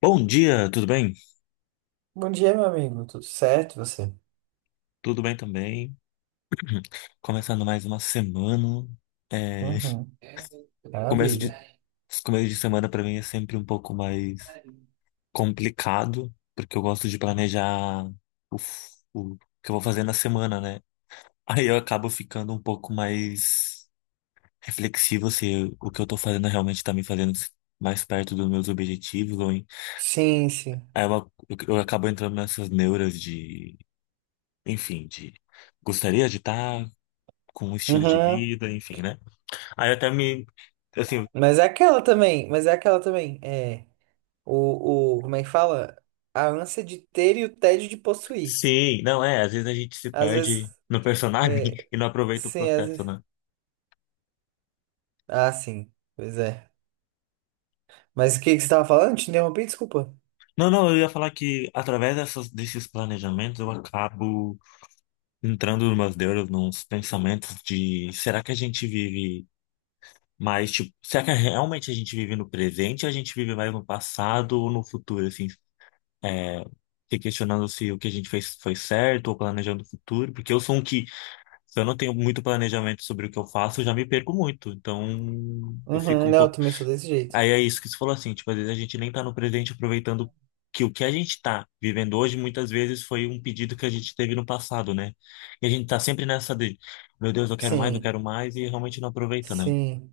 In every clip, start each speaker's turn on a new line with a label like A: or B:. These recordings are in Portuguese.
A: Bom dia, tudo bem?
B: Bom dia, meu amigo. Tudo certo, você?
A: Tudo bem também. Começando mais uma semana. É,
B: Uhum.
A: começo
B: Maravilha.
A: de, começo de semana para mim é sempre um pouco mais complicado, porque eu gosto de planejar o que eu vou fazer na semana, né? Aí eu acabo ficando um pouco mais reflexivo se o que eu tô fazendo realmente tá me fazendo mais perto dos meus objetivos.
B: Sim, sim.
A: Aí eu acabo entrando nessas neuras de, enfim, de gostaria de estar com um estilo de
B: Uhum.
A: vida, enfim, né? Aí eu até me. Assim,
B: Mas é aquela também. É, como é que fala? A ânsia de ter e o tédio de possuir.
A: sim, não é. Às vezes a gente se
B: Às vezes,
A: perde no personagem
B: é,
A: e não aproveita o
B: sim, às
A: processo,
B: vezes.
A: né?
B: Ah, sim, pois é. Mas o que que você tava falando? Te interrompi, desculpa.
A: Não, não, eu ia falar que através desses planejamentos eu acabo entrando nos deuses, nos pensamentos de será que a gente vive mais, tipo, será que realmente a gente vive no presente ou a gente vive mais no passado ou no futuro, assim, é, se questionando se o que a gente fez foi certo ou planejando o futuro, porque eu sou um que se eu não tenho muito planejamento sobre o que eu faço, eu já me perco muito. Então, eu fico
B: Uhum,
A: um
B: não, eu
A: pouco.
B: também sou desse jeito.
A: Aí é isso que você falou assim, tipo, às vezes a gente nem tá no presente aproveitando que o que a gente tá vivendo hoje muitas vezes foi um pedido que a gente teve no passado, né? E a gente tá sempre nessa de, meu Deus, eu
B: Sim,
A: quero mais, e realmente não aproveita, né?
B: sim.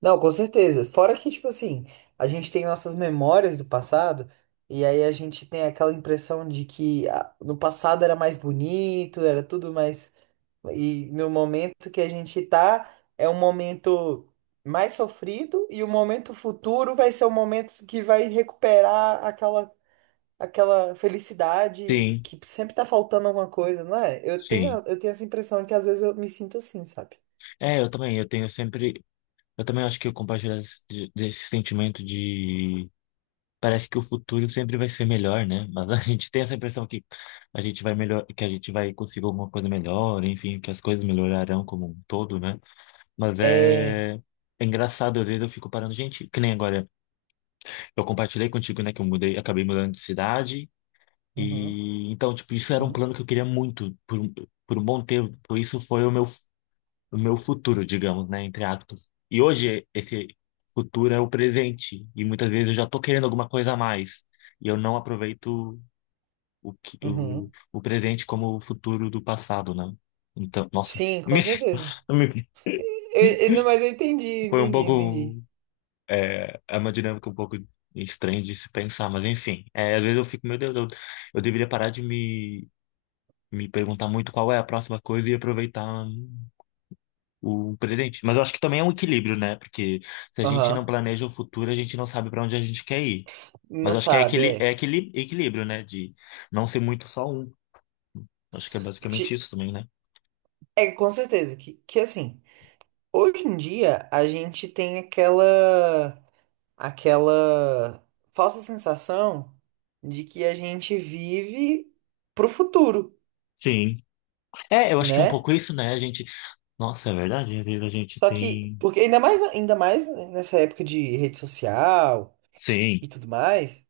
B: Não, com certeza. Fora que, tipo assim, a gente tem nossas memórias do passado, e aí a gente tem aquela impressão de que ah, no passado era mais bonito, era tudo mais. E no momento que a gente tá, é um momento mais sofrido, e o momento futuro vai ser o momento que vai recuperar aquela, aquela felicidade
A: Sim,
B: que sempre tá faltando alguma coisa, não é? Eu tenho,
A: sim.
B: eu tenho essa impressão que às vezes eu me sinto assim, sabe?
A: É, eu também, eu tenho sempre. Eu também acho que eu compartilho desse sentimento de parece que o futuro sempre vai ser melhor, né? Mas a gente tem essa impressão que a gente vai melhor, que a gente vai conseguir alguma coisa melhor, enfim, que as coisas melhorarão como um todo, né? Mas
B: É.
A: é engraçado, às vezes eu fico parando, gente, que nem agora, eu compartilhei contigo, né, que eu mudei, acabei mudando de cidade,
B: Uhum,
A: e então, tipo, isso era um
B: sim.
A: plano que eu queria muito por um bom tempo, por isso foi o meu futuro, digamos, né, entre aspas. E hoje esse futuro é o presente e muitas vezes eu já tô querendo alguma coisa a mais e eu não aproveito o que- o,
B: Uhum.
A: o presente como o futuro do passado, né? Então, nossa,
B: Sim,
A: me,
B: com certeza.
A: me-
B: E- não, mas eu entendi,
A: foi um
B: entendi,
A: pouco
B: entendi.
A: é, é uma dinâmica um pouco estranha de se pensar, mas enfim, é, às vezes eu fico, meu Deus, eu deveria parar de me perguntar muito qual é a próxima coisa e aproveitar o presente. Mas eu acho que também é um equilíbrio, né? Porque se a gente não
B: Aham.
A: planeja o futuro, a gente não sabe para onde a gente quer ir. Mas
B: Não
A: eu acho que é
B: sabe,
A: aquele é
B: é.
A: aquele equilíbrio, né? De não ser muito só um. Acho que é
B: Ti-
A: basicamente isso também, né?
B: É, com certeza. Que assim, hoje em dia a gente tem aquela, aquela falsa sensação de que a gente vive pro futuro,
A: Sim. É, eu acho que é um
B: né?
A: pouco isso, né? A gente. Nossa, é verdade, a vida a gente
B: Só que,
A: tem.
B: porque ainda mais nessa época de rede social
A: Sim,
B: e tudo mais.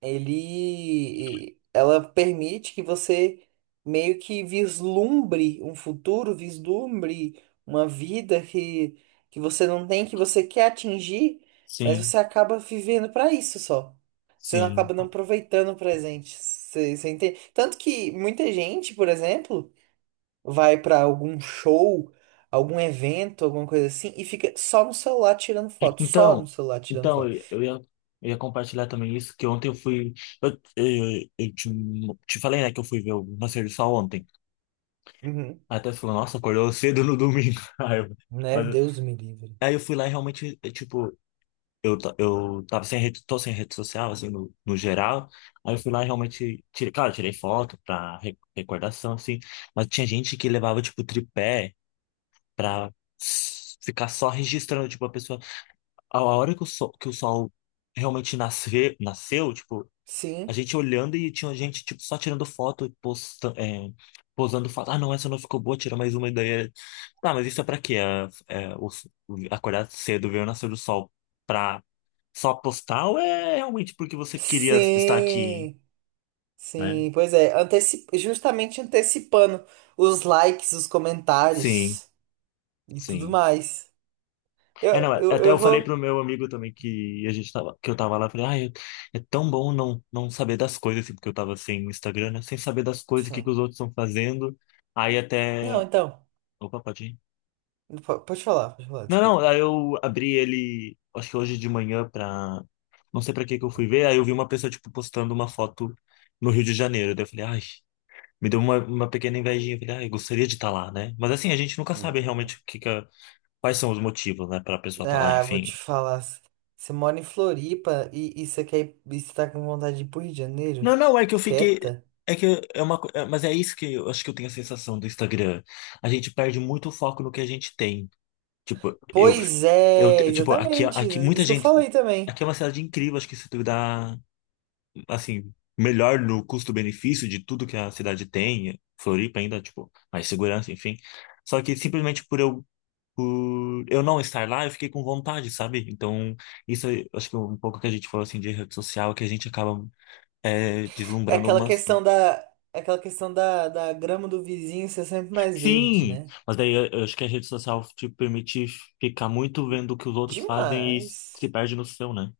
B: Ele ela permite que você meio que vislumbre um futuro, vislumbre uma vida que você não tem, que você quer atingir, mas
A: sim,
B: você acaba vivendo para isso só. Você não
A: sim.
B: acaba não aproveitando o presente. Você entende? Tanto que muita gente, por exemplo, vai para algum show, algum evento, alguma coisa assim, e fica só no celular tirando foto, só no
A: Então,
B: celular tirando
A: então
B: foto.
A: eu, eu ia, eu ia compartilhar também isso, que ontem eu fui. Eu te falei, né, que eu fui ver o Nascer do Sol ontem.
B: Uhum.
A: Até falou, nossa, acordou cedo no domingo. Aí eu,
B: Né?
A: mas
B: Deus me livre.
A: aí eu fui lá e realmente, tipo, eu tava sem rede, tô sem rede social, assim, no geral. Aí eu fui lá e realmente, tirei, claro, tirei foto pra recordação, assim, mas tinha gente que levava, tipo, tripé pra ficar só registrando, tipo, a pessoa. A hora que o sol realmente nasceu, tipo. A
B: Sim.
A: gente olhando e tinha gente, tipo, só tirando foto, posando foto. Ah, não, essa não ficou boa, tira mais uma ideia. Tá, mas isso é pra quê? Acordar cedo, ver o nascer do sol pra só postar ou é realmente porque você queria estar aqui,
B: Sim,
A: né?
B: sim, pois é, justamente antecipando os likes, os
A: Sim,
B: comentários e tudo
A: sim.
B: mais. Eu,
A: É, não, é,
B: eu,
A: até
B: eu
A: eu falei pro
B: vou.
A: meu amigo também que a gente tava, que eu tava lá, eu falei, ai, é tão bom não, não saber das coisas, assim, porque eu tava sem Instagram, né? Sem saber das coisas, o que que
B: Sim.
A: os outros estão fazendo. Aí
B: Não,
A: até.
B: então.
A: Opa, pode ir.
B: Pode falar,
A: Não, não,
B: desculpa.
A: aí eu abri ele, acho que hoje de manhã pra. Não sei pra que que eu fui ver, aí eu vi uma pessoa, tipo, postando uma foto no Rio de Janeiro. Daí eu falei, ai, me deu uma pequena invejinha. Eu falei, ai, gostaria de estar lá, né? Mas assim, a gente nunca sabe realmente o que que a- quais são os motivos, né, pra pessoa estar lá,
B: Ah, vou
A: enfim.
B: te falar. Você mora em Floripa e você quer ir, e você tá com vontade de ir pro Rio de Janeiro?
A: Não, não, é que eu fiquei.
B: Quieta?
A: É que é uma. Mas é isso que eu acho que eu tenho a sensação do Instagram. A gente perde muito o foco no que a gente tem. Tipo,
B: Pois
A: eu,
B: é,
A: te- tipo, aqui,
B: exatamente.
A: aqui
B: Isso
A: muita
B: isso que eu
A: gente.
B: falei também.
A: Aqui é uma cidade incrível, acho que se tu dá assim, melhor no custo-benefício de tudo que a cidade tem, Floripa ainda, tipo, mais segurança, enfim. Só que simplesmente por eu não estar lá, eu fiquei com vontade, sabe? Então, isso é, acho que é um pouco que a gente falou assim de rede social, que a gente acaba
B: É
A: deslumbrando
B: aquela
A: algumas. Coisas.
B: questão da. Aquela questão da, da grama do vizinho ser sempre mais verde,
A: Sim!
B: né?
A: Mas daí eu acho que a rede social te permite ficar muito vendo o que os outros fazem e se
B: Demais.
A: perde no seu, né?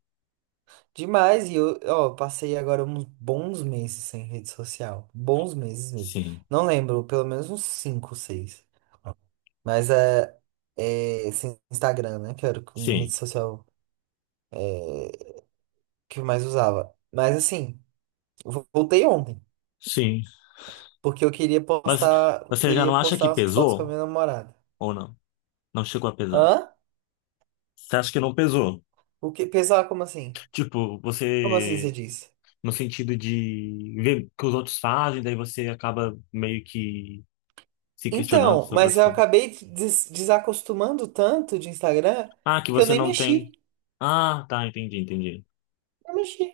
B: Demais. E eu, ó, passei agora uns bons meses sem rede social. Bons meses mesmo.
A: Sim,
B: Não lembro, pelo menos uns 5, 6. Mas é, é sem Instagram, né? Que era o que- minha rede
A: sim,
B: social que eu mais usava. Mas assim, eu voltei ontem.
A: sim.
B: Porque eu queria
A: Mas
B: postar, eu
A: você já
B: queria
A: não acha
B: postar
A: que
B: umas fotos com a
A: pesou
B: minha namorada.
A: ou não? Não chegou a pesar?
B: Hã?
A: Você acha que não pesou?
B: O que, pessoal, como assim?
A: Tipo,
B: Como assim você
A: você,
B: disse?
A: no sentido de ver o que os outros fazem, daí você acaba meio que se questionando
B: Então,
A: sobre
B: mas
A: as
B: eu
A: coisas.
B: acabei desacostumando tanto de Instagram
A: Ah, que
B: que eu
A: você
B: nem
A: não
B: mexi.
A: tem. Ah, tá, entendi, entendi.
B: Não mexi.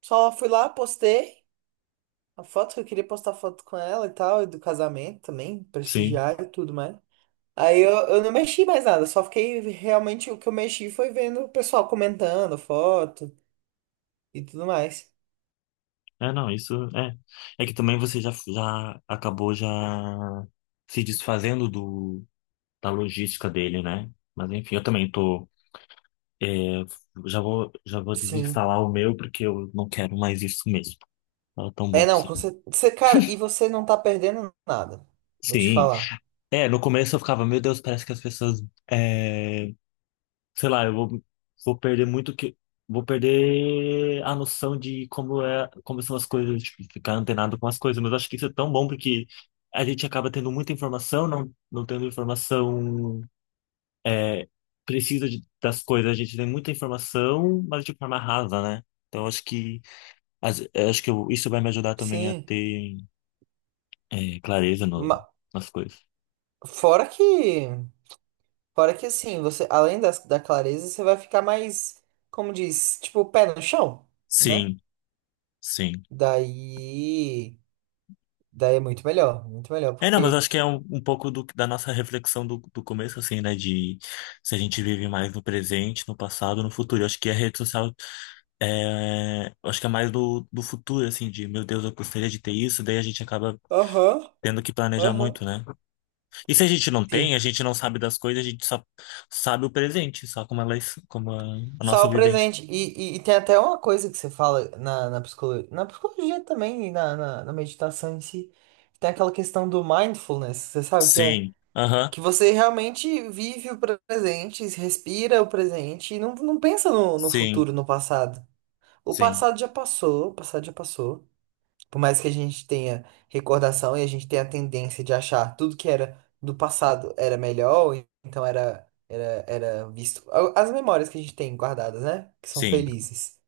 B: Só fui lá, postei a foto que eu queria postar foto com ela e tal, e do casamento também,
A: Sim.
B: prestigiar e tudo mais. Aí eu não mexi mais nada, só fiquei realmente o que eu mexi foi vendo o pessoal comentando foto e tudo mais.
A: É, não, isso é. É que também você já acabou já se desfazendo do, da logística dele, né? Mas enfim, eu também tô. é, já vou
B: Sim.
A: desinstalar o meu porque eu não quero mais isso mesmo. Tava tão
B: É,
A: bom
B: não,
A: assim.
B: você, cara, e você não tá perdendo nada. Vou te
A: Sim.
B: falar.
A: É, no começo eu ficava, meu Deus, parece que as pessoas, é, sei lá, eu vou perder muito vou perder a noção de como são as coisas, tipo, ficar antenado com as coisas. Mas eu acho que isso é tão bom porque a gente acaba tendo muita informação, não, não tendo informação, é, precisa das coisas. A gente tem muita informação, mas de forma rasa, né? Então eu acho que, isso vai me ajudar também a
B: Sim.
A: ter, clareza
B: Ma-
A: nas coisas.
B: fora que, fora que assim, você além das, da clareza, você vai ficar mais, como diz, tipo, pé no chão, né?
A: Sim, sim.
B: Daí. Daí é muito melhor,
A: É, não, mas
B: porque.
A: acho que é um pouco da nossa reflexão do começo, assim, né? De se a gente vive mais no presente, no passado, no futuro. Eu acho que a rede social eu acho que é mais do futuro, assim, de meu Deus, eu gostaria de ter isso, daí a gente acaba
B: Aham,
A: tendo que planejar
B: aham.
A: muito, né? E se a gente não tem, a
B: Sim.
A: gente não sabe das coisas, a gente só sabe o presente, só como elas, como a
B: Só
A: nossa
B: o
A: vivência.
B: presente. E tem até uma coisa que você fala na, na psicologia também, e na meditação em si. Tem aquela questão do mindfulness, você sabe o que é?
A: Sim, aham,
B: Que você realmente vive o presente, respira o presente e não, não pensa no, no
A: sim,
B: futuro, no passado. O
A: sim,
B: passado já passou, o passado já passou. Por mais que a gente tenha recordação e a gente tenha a tendência de achar tudo que era do passado era melhor, então era visto. As memórias que a gente tem guardadas, né? Que são
A: sim.
B: felizes.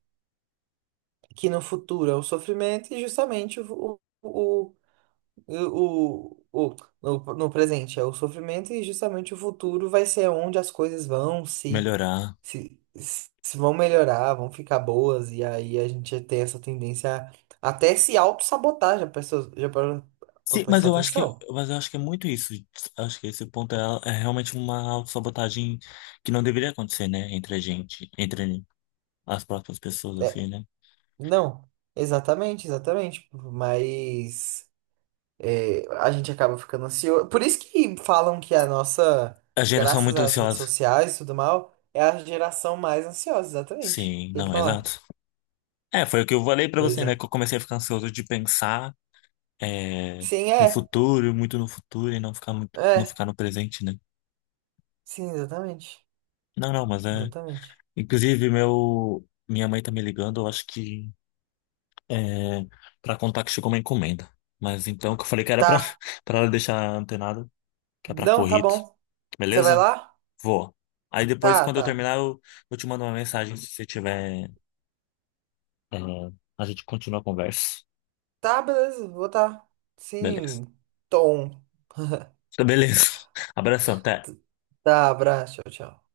B: Que no futuro é o sofrimento e justamente o, o, o- no, no presente é o sofrimento e justamente o futuro vai ser onde as coisas vão
A: Melhorar.
B: se, se vão melhorar, vão ficar boas, e aí a gente tem essa tendência a até se auto-sabotar, já pensou, já parou pra
A: Sim,
B: prestar atenção?
A: mas eu acho que é muito isso. Acho que esse ponto é, realmente uma autossabotagem que não deveria acontecer, né? Entre a gente, entre as próprias pessoas,
B: É,
A: assim, né?
B: não, exatamente, exatamente, mas é, a gente acaba ficando ansioso, por isso que falam que a nossa,
A: A geração
B: graças
A: muito
B: às redes
A: ansiosa.
B: sociais e tudo mal, é a geração mais ansiosa, exatamente, o
A: Sim,
B: que eu ia
A: não,
B: falar,
A: exato. É, foi o que eu falei pra
B: pois
A: você, né?
B: é,
A: Que eu comecei a ficar ansioso de pensar é,
B: sim,
A: no
B: é,
A: futuro, muito no futuro, e não ficar muito, não
B: é,
A: ficar no presente, né?
B: sim, exatamente,
A: Não, não, mas é.
B: exatamente,
A: Inclusive, minha mãe tá me ligando, eu acho que é, para contar que chegou uma encomenda. Mas então, que eu falei que era pra,
B: tá,
A: pra ela deixar antenado, que é pra
B: não, tá
A: corrida.
B: bom, você vai
A: Beleza?
B: lá?
A: Vou. Aí depois,
B: Tá,
A: quando eu
B: tá.
A: terminar, eu te mando uma mensagem se você tiver. é, a gente continua a conversa.
B: Tá, beleza. Vou tá.
A: Beleza.
B: Sim. Tom.
A: Beleza. Abração, até.
B: Tá, abraço. Tchau, tchau.